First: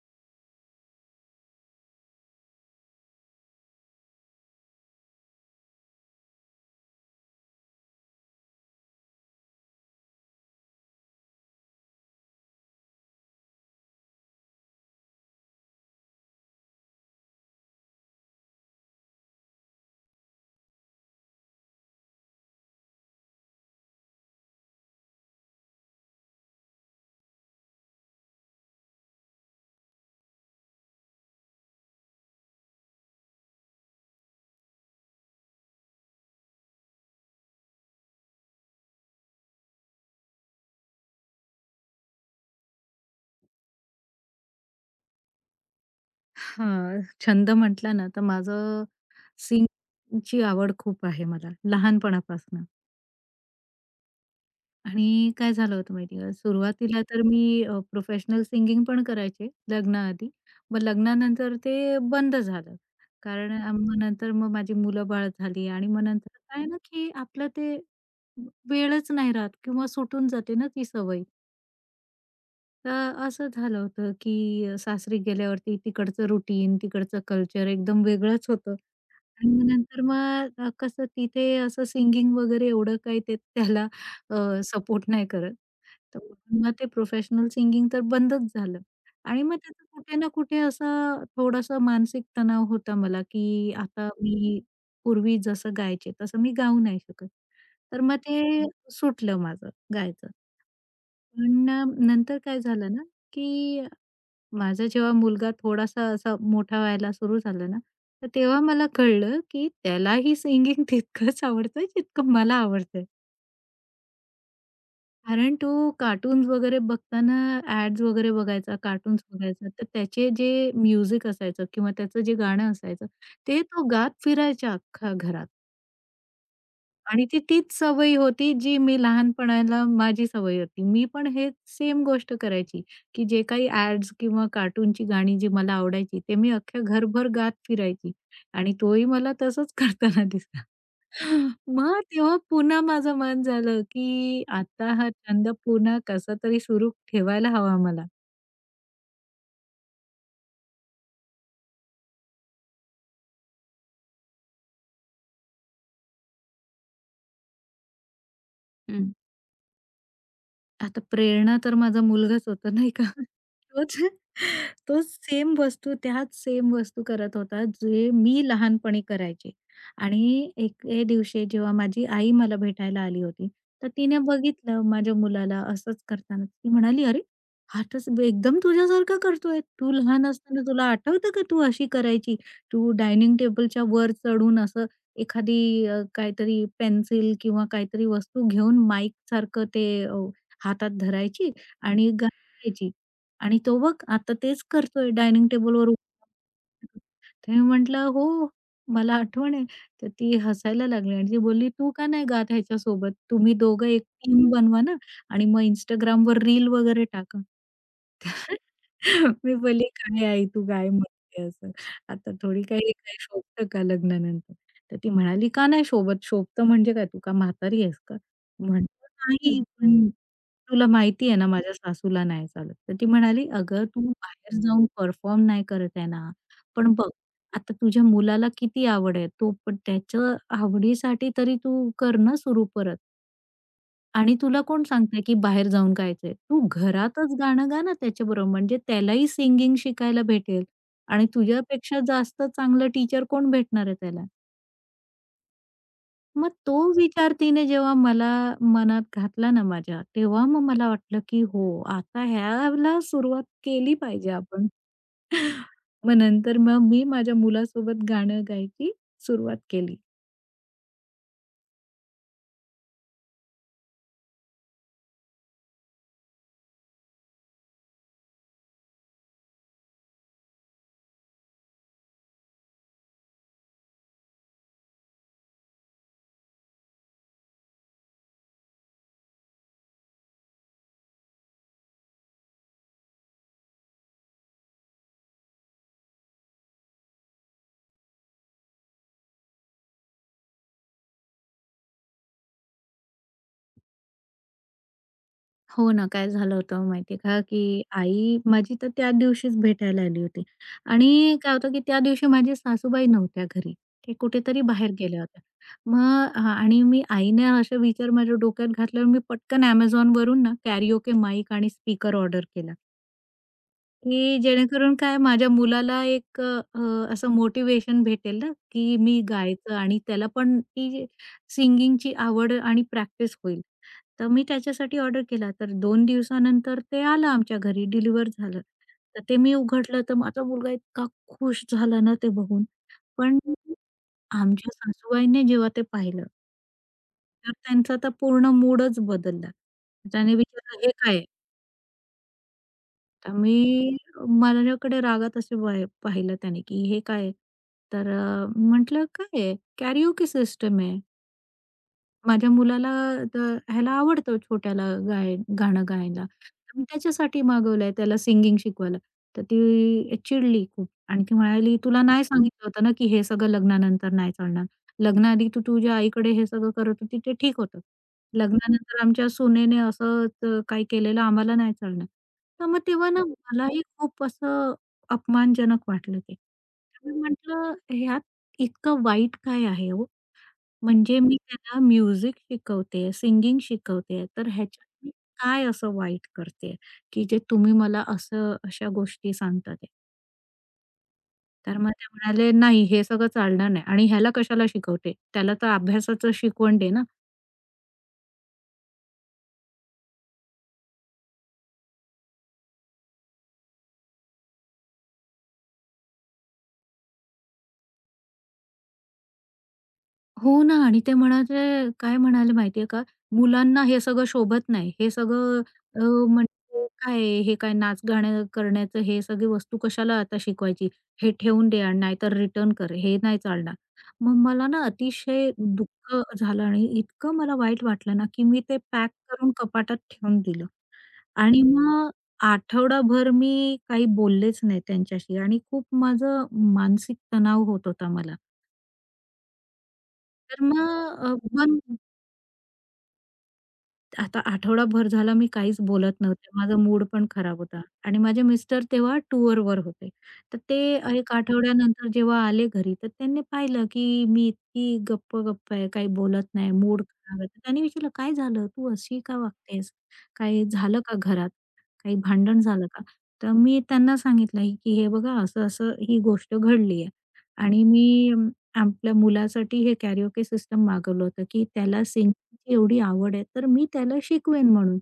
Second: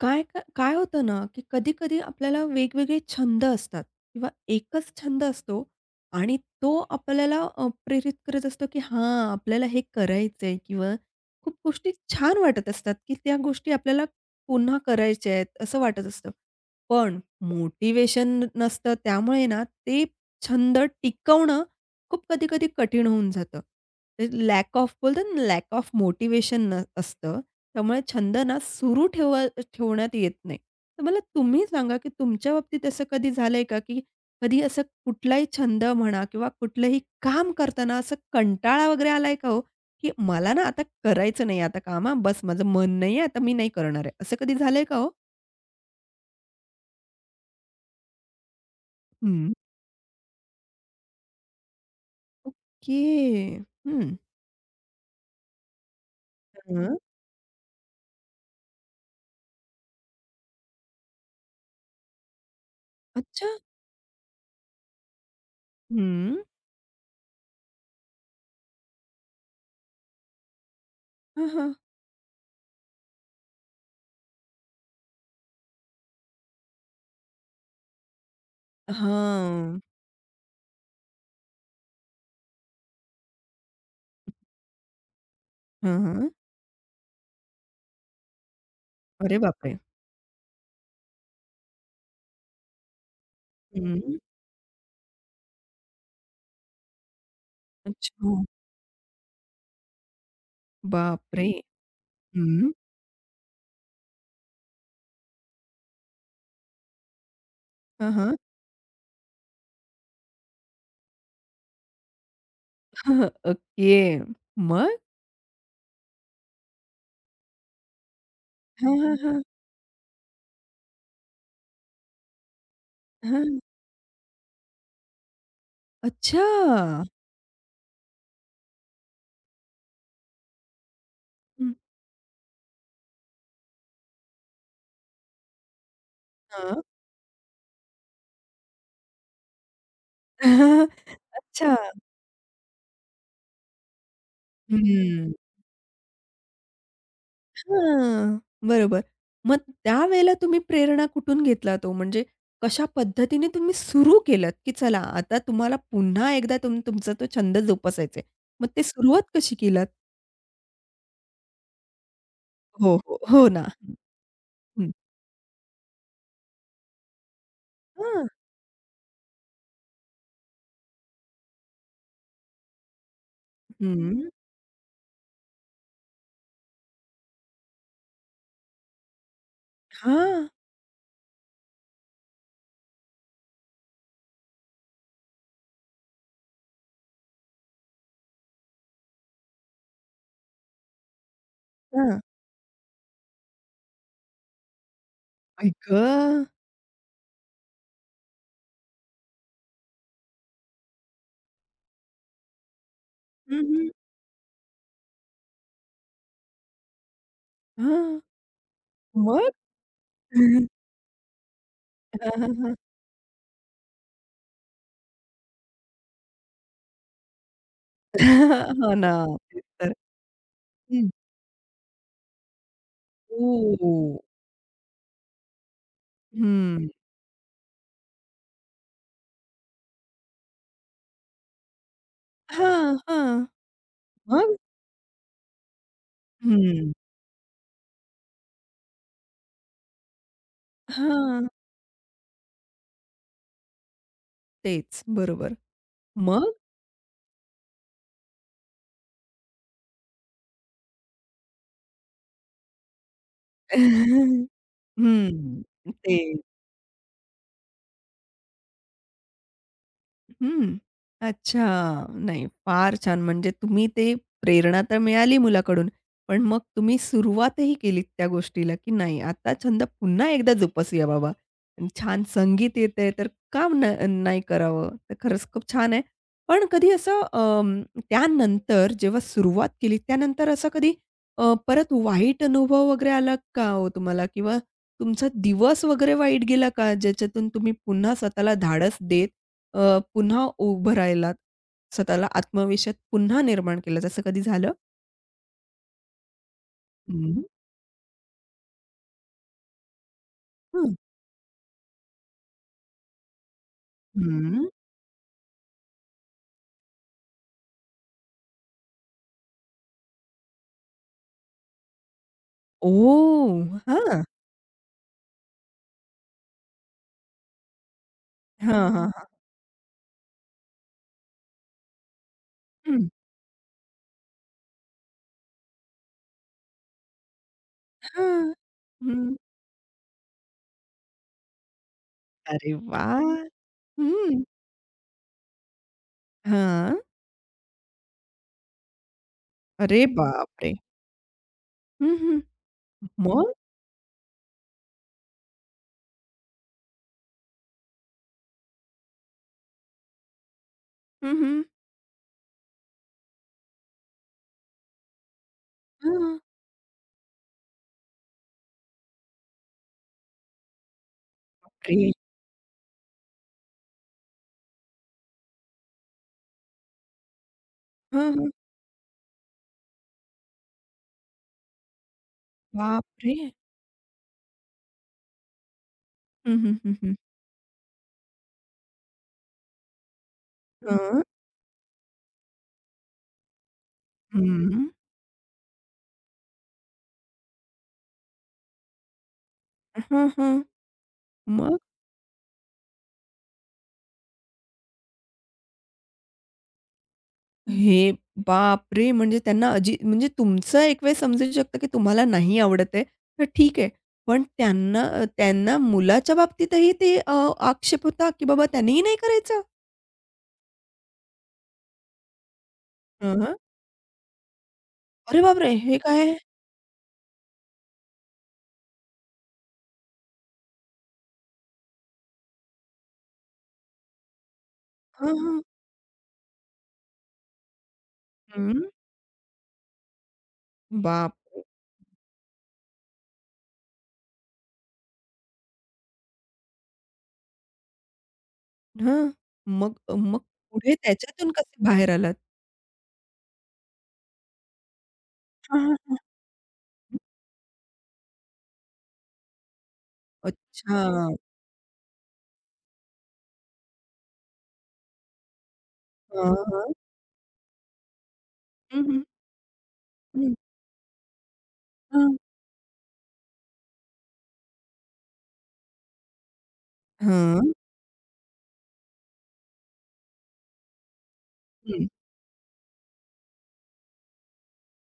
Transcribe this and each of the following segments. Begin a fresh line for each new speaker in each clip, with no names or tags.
काय का काय होतं ना, की कधी-कधी आपल्याला वेगवेगळे छंद असतात किंवा एकच छंद असतो आणि तो आपल्याला प्रेरित करत असतो, की हा आपल्याला हे करायचंय किंवा खूप गोष्टी छान वाटत असतात, की त्या गोष्टी आपल्याला पुन्हा करायच्या आहेत, असं वाटत असतं. पण मोटिव्हेशन नसतं त्यामुळे ना, ते छंद टिकवणं खूप कधी-कधी कठीण होऊन जातं. लॅक ऑफ बोलतात लॅक ऑफ मोटिव्हेशन असतं. त्यामुळे छंद ना सुरू ठेव ठेवण्यात येत नाही. तर मला तुम्ही सांगा, की तुमच्या बाबतीत असं कधी झालंय का, की कधी असं कुठलाही छंद म्हणा किंवा कुठलंही काम करताना असं कंटाळा वगैरे आलाय का हो? की मला ना आता करायचं नाही आता काम हां, बस माझं मन नाहीये, आता मी नाही करणार आहे. असं कधी झालंय का हो?
हां, छंद म्हटला ना, तर माझं
हं.
सिंगिंगची आवड खूप आहे मला लहानपणापासून.
ओके. हम्म.
आणि काय झालं होतं माहिती आहे का,
हं.
सुरुवातीला तर मी प्रोफेशनल सिंगिंग पण करायचे लग्नाआधी. मग लग्नानंतर ते बंद झालं.
अच्छा.
कारण मग नंतर मग माझी मुलं-बाळ झाली आणि मग
हं.
नंतर काय ना, की आपलं ते वेळच नाही राहत किंवा सुटून जाते ना ती सवय.
हां, हां.
तर असं झालं होतं, की सासरी गेल्यावरती तिकडचं रुटीन, तिकडचं कल्चर एकदम वेगळंच होतं. आणि मग
हां.
नंतर मग कसं तिथे असं सिंगिंग वगैरे एवढं काही ते त्याला अ, सपोर्ट नाही करत.
हां,
तर
हां.
म्हणून मग ते प्रोफेशनल सिंगिंग तर बंदच झालं.
अरे
आणि मग
बापरे!
त्याचा कुठे ना कुठे असा थोडासा मानसिक तणाव होता मला, की आता
हं.
मी पूर्वी जसं गायचे तसं मी गाऊ नाही शकत. तर मग
अच्छा.
ते सुटलं माझं गायचं.
बापरे!
पण नंतर काय
हं.
झालं ना, की माझा जेव्हा मुलगा थोडासा असा मोठा व्हायला सुरू झाला ना,
हां,
तर
हां.
तेव्हा मला कळलं, की त्यालाही सिंगिंग तितकंच आवडतं जितकं मला आवडतं.
हं, ओके. मग?
कारण तो कार्टून्स वगैरे बघताना ॲड्स वगैरे बघायचा,
हां, हां,
कार्टून्स
हां.
बघायचा. तर त्याचे जे म्युझिक असायचं किंवा त्याचं जे गाणं असायचं,
हां.
ते तो गात फिरायचा अख्ख्या घरात.
अच्छा.
आणि ती तीच सवय होती जी मी लहानपणाला माझी सवय होती. मी पण हे
हं.
सेम गोष्ट करायची, की जे काही ॲड्स किंवा कार्टूनची गाणी जी मला आवडायची, ते मी अख्ख्या
हां.
घरभर गात फिरायची आणि तोही मला तसंच करताना दिसला.
अच्छा.
मग तेव्हा पुन्हा माझं मन झालं, की आता हा
हं.
छंद पुन्हा कसा तरी सुरू ठेवायला हवा मला.
हां. बरोबर. मग त्यावेळेला तुम्ही प्रेरणा कुठून घेतलात ओ? म्हणजे कशा पद्धतीने तुम्ही सुरू केलत, की चला आता तुम्हाला पुन्हा एकदा तुमचा तो छंद जोपासायचा आहे. मग ते सुरुवात कशी केलात?
आता प्रेरणा तर माझा मुलगाच होता नाही
हो,
का?
हो.
हं.
हो ना.
तोच
हं.
तोच सेम वस्तू, त्याच सेम वस्तू करत होता, जे
हां.
मी लहानपणी करायचे. आणि एके दिवशी जेव्हा माझी आई मला भेटायला आली होती, तर तिने
हं.
बघितलं माझ्या मुलाला असंच करताना. ती म्हणाली, "अरे, हा तर एकदम तुझ्यासारखा करतोय. तू लहान
हां.
असताना तुला आठवतं का तू अशी करायची? तू डायनिंग टेबलच्या वर चढून असं एखादी काहीतरी पेन्सिल किंवा काहीतरी वस्तू घेऊन माईकसारखं ते हातात धरायची आणि
हां.
गाणी गायची आणि तो बघ आता तेच करतोय डायनिंग
आई
टेबलवर उभा.
गं!
तर मी म्हटलं, "हो, मला आठवण आहे." तर ती हसायला लागली आणि ती बोलली, "तू का नाही गात ह्याच्या सोबत तुम्ही
हं,
दोघं
हं.
एक टीम बनवा ना आणि मग Instagram वर रील वगैरे टाका."
हां. मग?
मी बोलली, "काय आई तू काय म्हणते असं?
हां,
आता
हां,
थोडी
हां.
काही हे शोभतं का लग्नानंतर?" तर ती म्हणाली, "का नाही शोभत? शोभतं म्हणजे काय? तू का म्हातारी आहेस का?" म्हटलं,
हो ना,
"नाही,
तेच तर.
पण" तुला
हं.
माहिती आहे ना, माझ्या सासूला नाही चालत. तर ती म्हणाली, "अगं,
ओ!
तू बाहेर जाऊन परफॉर्म नाही करत आहे ना,
हं.
पण बघ आता तुझ्या मुलाला किती आवड आहे, तो पण त्याच्या आवडीसाठी तरी तू कर ना सुरू
हां,
परत.
हां.
आणि
मग?
तुला कोण सांगतंय की बाहेर जाऊन गायचंय? तू
हं.
घरातच गाणं गा ना त्याच्याबरोबर, म्हणजे त्यालाही सिंगिंग शिकायला भेटेल आणि
हां,
तुझ्यापेक्षा जास्त चांगलं टीचर कोण भेटणार आहे त्याला?"
तेच. बरोबर.
मग
मग?
तो विचार तिने जेव्हा मला मनात घातला ना माझ्या, तेव्हा मग मला वाटलं, की हो, आता ह्याला सुरुवात केली पाहिजे आपण.
हं.
मग
ते
नंतर मग मी माझ्या मुलासोबत गाणं गायची सुरुवात केली.
हं. अच्छा. नाही, फार छान. म्हणजे तुम्ही ते प्रेरणा तर मिळाली मुलाकडून, पण मग तुम्ही सुरुवातही केलीत त्या गोष्टीला, की नाही आता छंद पुन्हा एकदा जोपासूया बाबा. छान संगीत येतंय तर का न नाही करावं? तर खरंच खूप छान आहे. पण कधी असं त्यानंतर जेव्हा सुरुवात केली त्यानंतर असं कधी परत वाईट अनुभव वगैरे आला का हो तुम्हाला? किंवा तुमचा दिवस वगैरे वाईट गेला का? ज्याच्यातून तुम्ही पुन्हा स्वतःला धाडस देत पुन्हा उभं राहिलात. स्वतःला आत्मविश्वास पुन्हा निर्माण केला. जसं कधी झालं?
हो ना, काय झालं होतं माहिती आहे का,
हं.
की आई माझी तर त्या दिवशीच भेटायला आली होती
हं.
आणि काय होतं, की त्या दिवशी माझी सासूबाई नव्हत्या घरी. ते कुठेतरी
हं.
बाहेर गेल्या होत्या. मग हां आणि मी आईने असे विचार माझ्या डोक्यात घातल्यावर मी पटकन Amazonवरून ना, कॅरिओके माईक आणि स्पीकर ऑर्डर केला.
ओह! हां.
की जेणेकरून काय माझ्या मुलाला एक असं मोटिव्हेशन भेटेल ना,
हां,
की
हां,
मी
हां.
गायचं आणि त्याला पण ती सिंगिंगची आवड आणि
हं.
प्रॅक्टिस होईल. तर मी त्याच्यासाठी ऑर्डर केला. तर 2 दिवसानंतर ते आलं आमच्या घरी, डिलिव्हर
हां.
झालं. तर
हं.
ते मी उघडलं, तर माझा मुलगा इतका खुश झाला ना ते बघून.
अरे वाह!
पण
हं.
आमच्या सासूबाईंनी जेव्हा ते पाहिलं,
हां.
तर त्यांचा तर पूर्ण मूडच बदलला.
अरे
त्याने
बापरे!
विचारलं, "हे काय आहे?"
हं, हं.
तर
मग?
मी माझ्याकडे रागात असे पाहिलं त्याने की हे काय आहे? तर म्हटलं काय आहे? कॅरिओके सिस्टम आहे.
हं, हं.
माझ्या मुलाला तर ह्याला आवडतं छोट्याला गाय गाणं गायला.
हां.
तर मी त्याच्यासाठी मागवलंय त्याला सिंगिंग शिकवायला. तर ती चिडली खूप आणि ती म्हणाली, "तुला
बापरे!
नाही सांगितलं होतं ना, की हे सगळं लग्नानंतर नाही चालणार. लग्नाआधी तू तुझ्या आईकडे हे सगळं करत होती ते ठीक होतं.
हां, हां.
लग्नानंतर आमच्या सुनेने असं काही केलेलं आम्हाला नाही चालणार." तर मग तेव्हा ना
बापरे!
मलाही खूप असं अपमानजनक वाटलं ते.
हं, हं, हं, हं.
मी म्हटलं, "ह्यात इतकं वाईट काय आहे हो?" म्हणजे
हां.
मी त्याला म्युझिक शिकवतेय, सिंगिंग शिकवतेय, तर
हं.
ह्याच्यात मी काय असं वाईट करतेय, की जे तुम्ही मला असं अशा गोष्टी सांगतात आहे?
हां, हां.
तर
मग?
मग ते म्हणाले, "नाही, हे सगळं चालणार नाही आणि ह्याला कशाला शिकवते? त्याला तर अभ्यासाचं शिकवण दे ना."
हे बापरे! म्हणजे त्यांना अजी म्हणजे तुमचं एक वेळ समजू शकतं, की तुम्हाला नाही आवडत आहे, तर ठीक आहे. पण त्यांना त्यांना मुलाच्या बाबतीतही ते आक्षेप होता, की बाबा त्यांनीही नाही करायचं?
हो ना आणि ते म्हणाले काय म्हणाले माहितीये का,
हं, हं.
"मुलांना हे सगळं शोभत नाही. हे
अरे
सगळं
बापरे! हे
अ,
काय?
म्हणजे काय आहे, हे काय नाच-गाणं करण्याचं हे सगळी वस्तू कशाला आता शिकवायची? हे ठेवून दे आणि नाहीतर रिटर्न कर. हे नाही चालणार." मग मला ना
हां,
अतिशय
हां.
दुःख झालं आणि इतकं मला वाईट वाटलं ना, की मी ते
हं.
पॅक करून कपाटात ठेवून दिलं आणि
बापरे!
मग आठवडाभर मी काही बोललेच नाही त्यांच्याशी आणि खूप माझं मानसिक तणाव होत होता मला.
हां. मग मग
तर मग
पुढे
अ,
त्याच्यातून कसे
बंद
बाहेर आलात?
आता आठवडाभर झाला मी काहीच
हां, हां,
बोलत
हां.
नव्हते. माझा मूड
हं.
पण खराब होता आणि माझे मिस्टर तेव्हा टूरवर होते. तर ते
अच्छा.
एक आठवड्यानंतर जेव्हा आले घरी, तर त्यांनी पाहिलं की मी इतकी गप्प-गप्प आहे, काही बोलत
हां,
नाही,
हां.
मूड खराब आहे. तर त्यांनी विचारलं, "काय झालं? तू
हं,
अशी
हं.
का वागतेस?
हं.
काही झालं का घरात? काही
हां.
भांडण झालं का?" तर मी त्यांना सांगितलं की "हे बघा, असं-असं ही गोष्ट घडली आहे
हां.
आणि मी आपल्या मुलासाठी हे कॅरिओके सिस्टम मागवलं होतं की त्याला
हं.
सिंग" तिची एवढी आवड आहे, तर मी त्याला शिकवेन म्हणून.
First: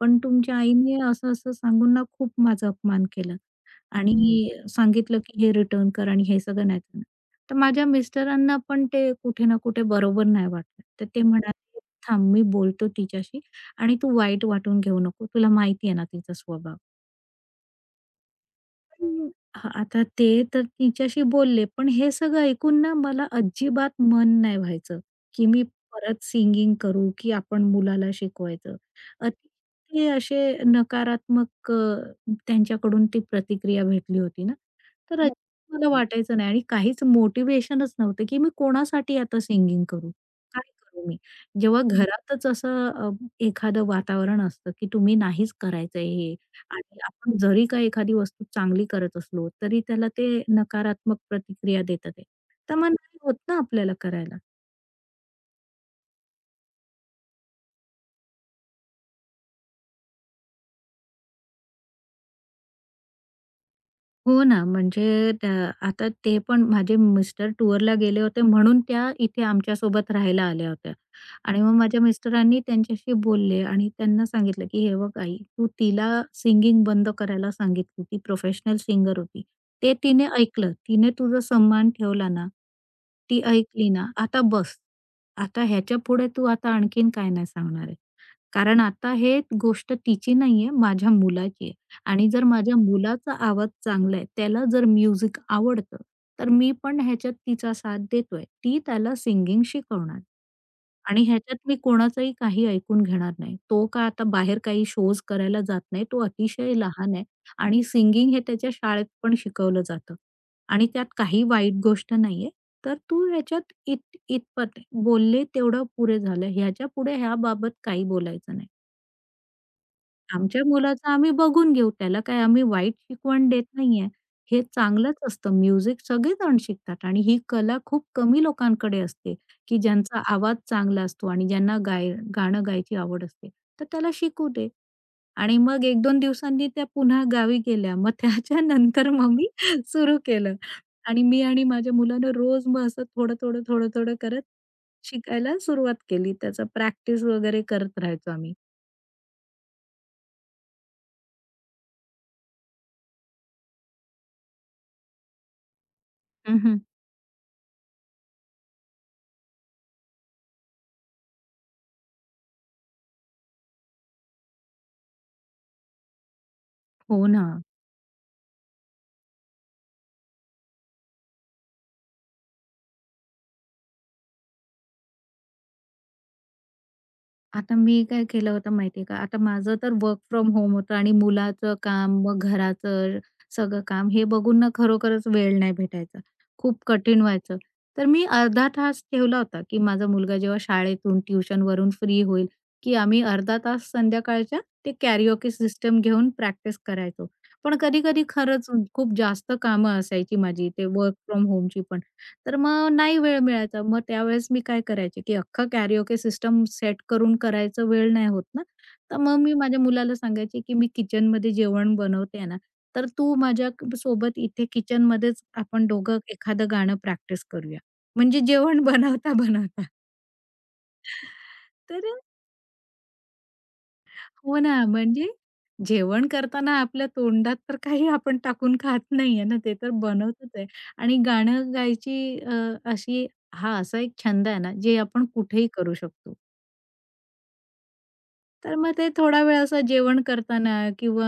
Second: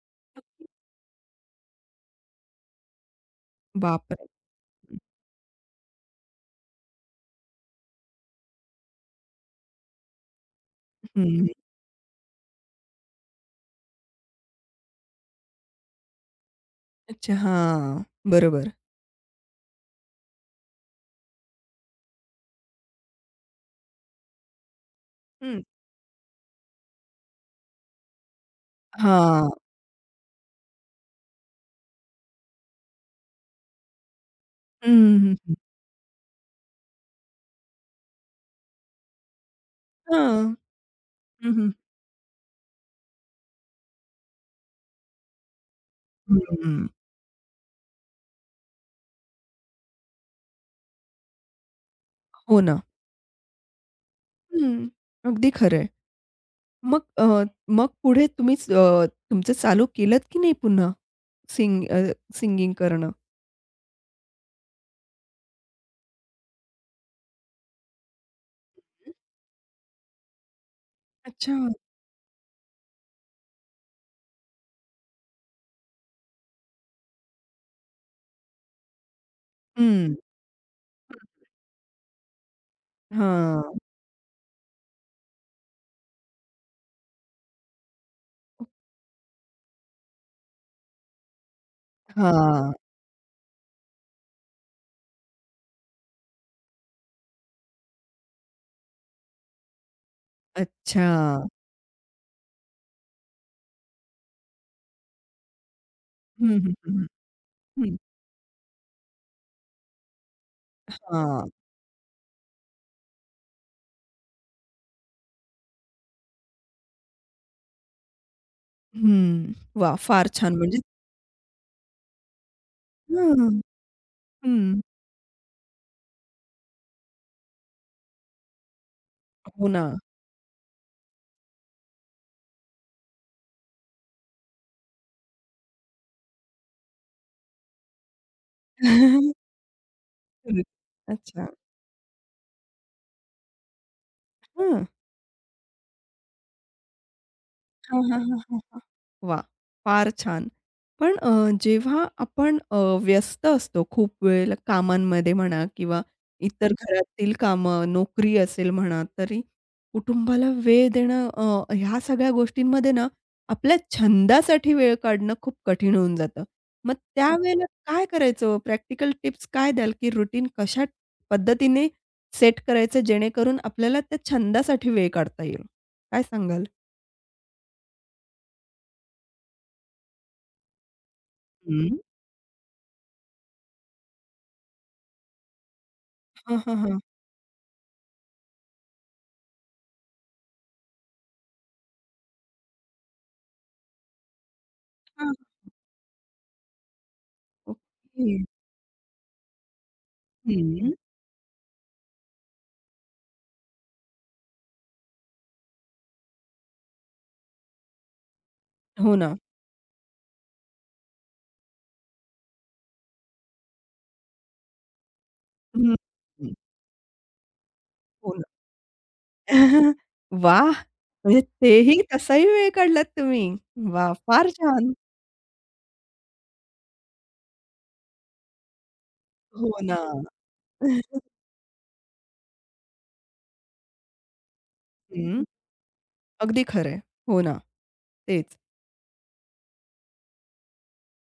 पण तुमच्या आईने असं-असं सांगून ना खूप माझा अपमान केला
बापरे!
आणि सांगितलं की हे रिटर्न कर आणि हे सगळं नाही करणार. तर माझ्या मिस्टरांना पण ते कुठे ना कुठे बरोबर नाही वाटलं. तर ते
हं.
म्हणाले, "थांब मी बोलतो तिच्याशी आणि तू वाईट वाटून घेऊ नको. तुला माहिती आहे ना तिचा स्वभाव."
अच्छा. हां. बरोबर.
पण हां, आता ते तर तिच्याशी बोलले, पण हे सगळं ऐकून ना मला अजिबात मन नाही व्हायचं, की
हं.
मी परत सिंगिंग करू, की आपण मुलाला शिकवायचं.
हां.
अतिशय असे नकारात्मक त्यांच्याकडून ती प्रतिक्रिया भेटली होती ना,
हं,
तर हो. अजिबात
हं, हं.
मला वाटायचं नाही आणि काहीच मोटिव्हेशनच नव्हतं, की मी कोणासाठी आता सिंगिंग करू?
हां.
काय करू मी?
हं, हं.
जेव्हा घरातच असं एखादं वातावरण असतं, की तुम्ही नाहीच करायचं हे.
हं.
आणि आपण जरी का एखादी वस्तू चांगली करत असलो, तरी त्याला ते नकारात्मक प्रतिक्रिया देतात आहे.
हो
तर
ना.
मग नाही होत ना आपल्याला करायला.
हं. अगदी खरं आहे. मग मग पुढे तुम्हीच तुमचं चालू केलत की नाही पुन्हा? सिंग अ, सिंगिंग करणं?
हो ना, म्हणजे त्या आता ते पण माझे मिस्टर टूरला गेले होते म्हणून त्या इथे आमच्यासोबत राहायला आल्या होत्या.
अच्छा.
आणि मग माझ्या मिस्टरांनी त्यांच्याशी बोलले आणि त्यांना सांगितलं, की "हे बघ आई, तू तिला सिंगिंग बंद करायला सांगितली. ती प्रोफेशनल सिंगर होती. ते
हं.
तिने ऐकलं. तिने तुझा सन्मान ठेवला ना, ती
हां.
ऐकली ना, आता बस. आता ह्याच्यापुढे तू आता आणखीन काय नाही सांगणार आहे. कारण आता हे गोष्ट तिची नाहीये, माझ्या मुलाची आहे." आणि जर
हां.
माझ्या मुलाचा आवाज चांगला आहे, त्याला जर म्युझिक आवडतं, तर मी पण ह्याच्यात तिचा साथ देतोय. ती त्याला सिंगिंग शिकवणार.
अच्छा.
आणि ह्याच्यात मी कोणाचंही काही ऐकून घेणार नाही. तो का आता बाहेर काही शोज करायला जात नाही. तो
हं, हं,
अतिशय
हं, हं.
लहान आहे आणि सिंगिंग हे त्याच्या शाळेत पण शिकवलं जातं आणि त्यात काही
हां.
वाईट गोष्ट नाहीये. तर तू ह्याच्यात इतपत बोलले तेवढं पुरे झालं. ह्याच्यापुढे ह्याबाबत काही बोलायचं नाही.
हं. वाह! फार छान
आमच्या
म्हणजे
मुलाचं आम्ही बघून घेऊ. त्याला काय आम्ही वाईट शिकवण
हां.
देत नाहीये. हे
हं.
चांगलंच असतं. म्युझिक सगळेजण शिकतात आणि ही कला खूप कमी लोकांकडे असते,
हो
की
ना.
ज्यांचा आवाज चांगला असतो आणि ज्यांना गाय गाणं गायची आवड असते. तर त्याला शिकू दे आणि मग 1-2 दिवसांनी त्या पुन्हा गावी गेल्या. मग त्याच्यानंतर मग मी सुरू केलं
हं.
आणि मी
अच्छा.
आणि माझ्या मुलानं रोज मग असं थोडं-थोडं, थोडं-थोडं करत
हां.
शिकायला सुरुवात केली. त्याचा प्रॅक्टिस वगैरे करत
हां, हां,
राहायचो
हां,
आम्ही.
हां, हां. वाह! फार छान. पण जेव्हा आपण व्यस्त असतो खूप वेळ कामांमध्ये म्हणा किंवा इतर
हं,
घरातील कामं, नोकरी असेल म्हणा, तरी कुटुंबाला वेळ देणं ह्या सगळ्या गोष्टींमध्ये ना, आपल्या छंदासाठी वेळ काढणं खूप कठीण होऊन जातं. मग
हो ना.
त्यावेळेला काय करायचं? प्रॅक्टिकल टिप्स काय द्याल, की रुटीन कशा पद्धतीने सेट करायचं जेणेकरून आपल्याला त्या छंदासाठी वेळ काढता येईल? काय सांगाल?
आता मी काय केलं होतं माहितीये का, आता माझं तर वर्क फ्रॉम होम होतं आणि मुलाचं
हं.
काम, मग घराचं सगळं काम हे बघून ना खरोखरच वेळ नाही भेटायचा.
हां, हां,
खूप
हां.
कठीण व्हायचं. तर मी अर्धा तास ठेवला होता, की माझा मुलगा जेव्हा शाळेतून, ट्युशनवरून फ्री होईल, की आम्ही अर्धा तास संध्याकाळच्या ते
हां.
कॅरिओके सिस्टम घेऊन प्रॅक्टिस करायचो. पण कधी-कधी
ओके.
खरंच खूप जास्त कामं असायची माझी, ते
हं.
वर्क फ्रॉम होमची पण. तर मग नाही वेळ मिळायचा. मग त्यावेळेस मी काय करायचे, की अख्खं कॅरिओके सिस्टम सेट करून करायचा वेळ नाही होत ना,
हो
तर
ना.
मग मी माझ्या मुलाला सांगायचे, की "मी किचनमध्ये जेवण बनवते ना, तर तू माझ्या सोबत इथे किचनमध्येच आपण
हं,
दोघं
हं.
एखादं गाणं प्रॅक्टिस करूया."
हो
म्हणजे
ना.
जेवण बनवता-बनवता.
वाह! म्हणजे
तर
तेही तसाही वेळ काढलात तुम्ही. वाह! फार
हो ना,
छान.
म्हणजे जेवण करताना आपल्या तोंडात तर काही आपण टाकून खात नाहीये ना,
हो
ते तर
ना.
बनवतच आहे. आणि गाणं गायची अशी हा असा एक छंद आहे ना, जे आपण
हं,
कुठेही करू शकतो.
अगदी खरं आहे. हो ना. तेच.
तर मग ते थोडा वेळ असं जेवण करताना किंवा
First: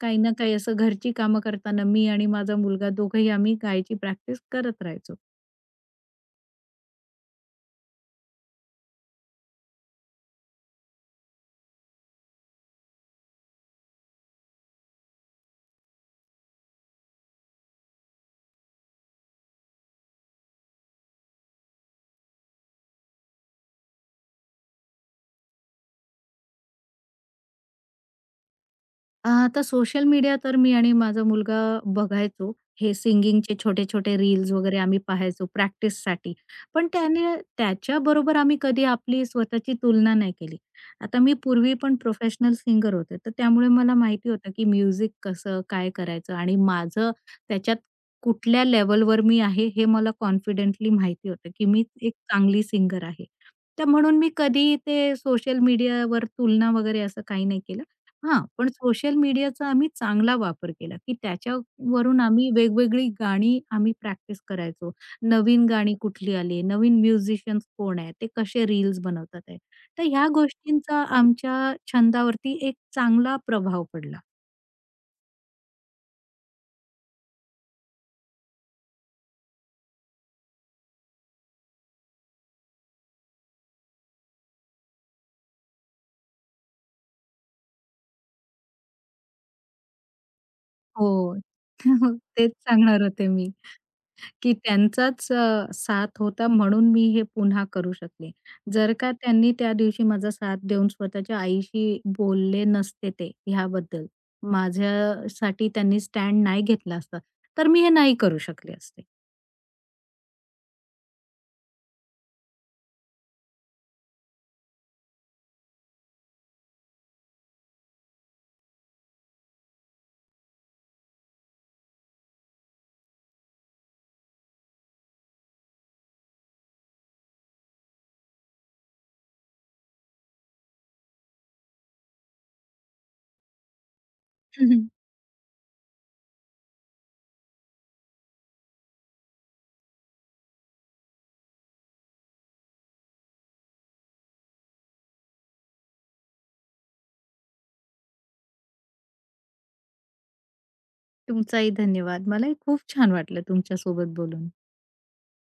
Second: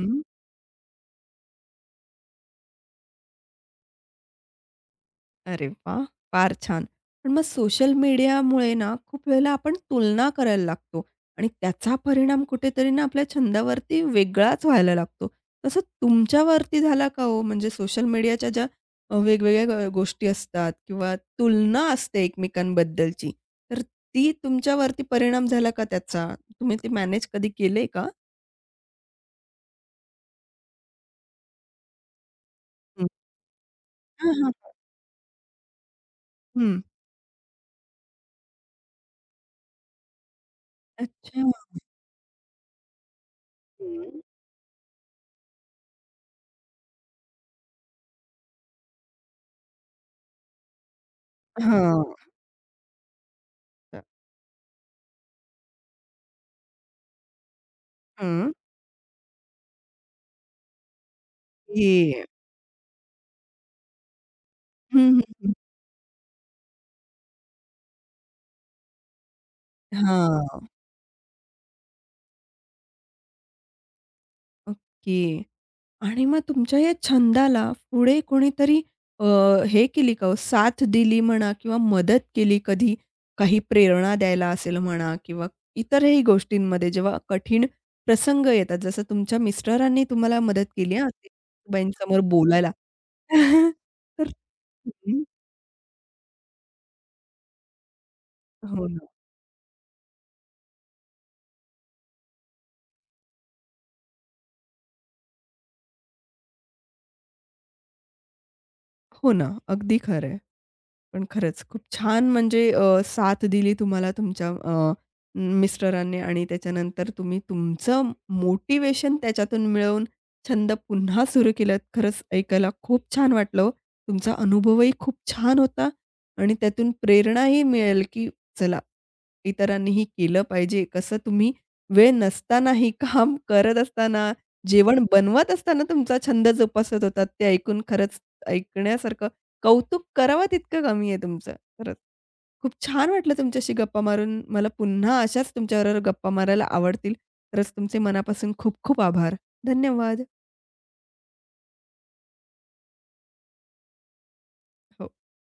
काही ना काही असं घरची कामं करताना मी आणि माझा मुलगा दोघंही आम्ही गायची प्रॅक्टिस करत राहायचो.
अरे वा, फार छान. पण मग सोशल मीडियामुळे ना, खूप वेळेला आपण तुलना करायला लागतो आणि त्याचा परिणाम कुठेतरी ना, आपल्या छंदावरती वेगळाच व्हायला लागतो. तसं तुमच्यावरती झाला का हो? म्हणजे सोशल मीडियाच्या ज्या वेगवेगळ्या गोष्टी असतात किंवा तुलना असते एकमेकांबद्दलची, तर ती तुमच्यावरती परिणाम झाला का त्याचा? तुम्ही ते मॅनेज कधी केलंय का?
आता सोशल मीडिया तर मी आणि माझा मुलगा बघायचो. हे
हं.
सिंगिंगचे छोटे-छोटे
हां,
रील्स
हां, हां.
वगैरे आम्ही पाहायचो प्रॅक्टिससाठी.
हं.
पण त्याने त्याच्याबरोबर आम्ही कधी आपली स्वतःची तुलना नाही केली. आता मी
अच्छा.
पूर्वी पण प्रोफेशनल सिंगर होते, तर त्यामुळे मला
हं.
माहिती होतं की म्युझिक कसं, काय करायचं आणि माझं त्याच्यात कुठल्या लेव्हलवर मी आहे हे मला कॉन्फिडेंटली माहिती होतं की मी
हां.
एक चांगली सिंगर आहे. तर म्हणून मी कधी ते सोशल मीडियावर तुलना वगैरे असं काही नाही केलं. हां,
हं.
पण सोशल मीडियाचा आम्ही चांगला वापर केला, की त्याच्यावरून
हे
आम्ही वेगवेगळी गाणी आम्ही प्रॅक्टिस करायचो.
हं, हं, हं.
नवीन गाणी कुठली आली, नवीन म्युझिशियन्स कोण आहे, ते कसे रील्स बनवतात आहे. तर ह्या
हां,
गोष्टींचा आमच्या छंदावरती एक चांगला प्रभाव पडला.
ओके. आणि मग तुमच्या या छंदाला पुढे कोणीतरी अ, हे केली का हो, साथ दिली म्हणा किंवा मदत केली कधी? काही प्रेरणा द्यायला असेल म्हणा किंवा इतरही गोष्टींमध्ये जेव्हा कठीण प्रसंग येतात, जसं तुमच्या मिस्टरांनी तुम्हाला मदत केली हां,
हो,
सासूबाईंसमोर
तेच
बोलायला.
सांगणार होते मी.
तर
की
हं,
त्यांचाच साथ होता म्हणून मी हे पुन्हा करू शकले.
हो
जर
ना.
का त्यांनी त्या दिवशी माझा साथ देऊन स्वतःच्या आईशी बोलले नसते ते ह्याबद्दल, माझ्यासाठी त्यांनी स्टँड नाही घेतला असता, तर मी हे नाही करू शकले असते.
हो ना, अगदी खरं पण खरंच खूप छान म्हणजे साथ दिली तुम्हाला तुमच्या मिस्टरांनी आणि त्याच्यानंतर तुम्ही तुमचं मोटिवेशन त्याच्यातून मिळवून छंद पुन्हा सुरू केलात. खरंच ऐकायला खूप छान वाटलं हो. तुमचा अनुभवही खूप छान होता आणि त्यातून प्रेरणाही मिळेल, की चला इतरांनीही केलं पाहिजे. कसं तुम्ही वेळ नसतानाही, काम करत असताना, जेवण बनवत असताना तुमचा छंद जोपासत होतात. ते ऐकून खरंच ऐकण्यासारखं कौतुक करावं तितकं कमी आहे तुमचं, खरंच. खूप छान वाटलं तुमच्याशी गप्पा मारून. मला पुन्हा अशाच तुमच्याबरोबर गप्पा मारायला आवडतील. खरंच तुमचे मनापासून खूप खूप आभार. धन्यवाद.
तुमचाही धन्यवाद. मलाही खूप छान वाटलं तुमच्यासोबत बोलून.
हो.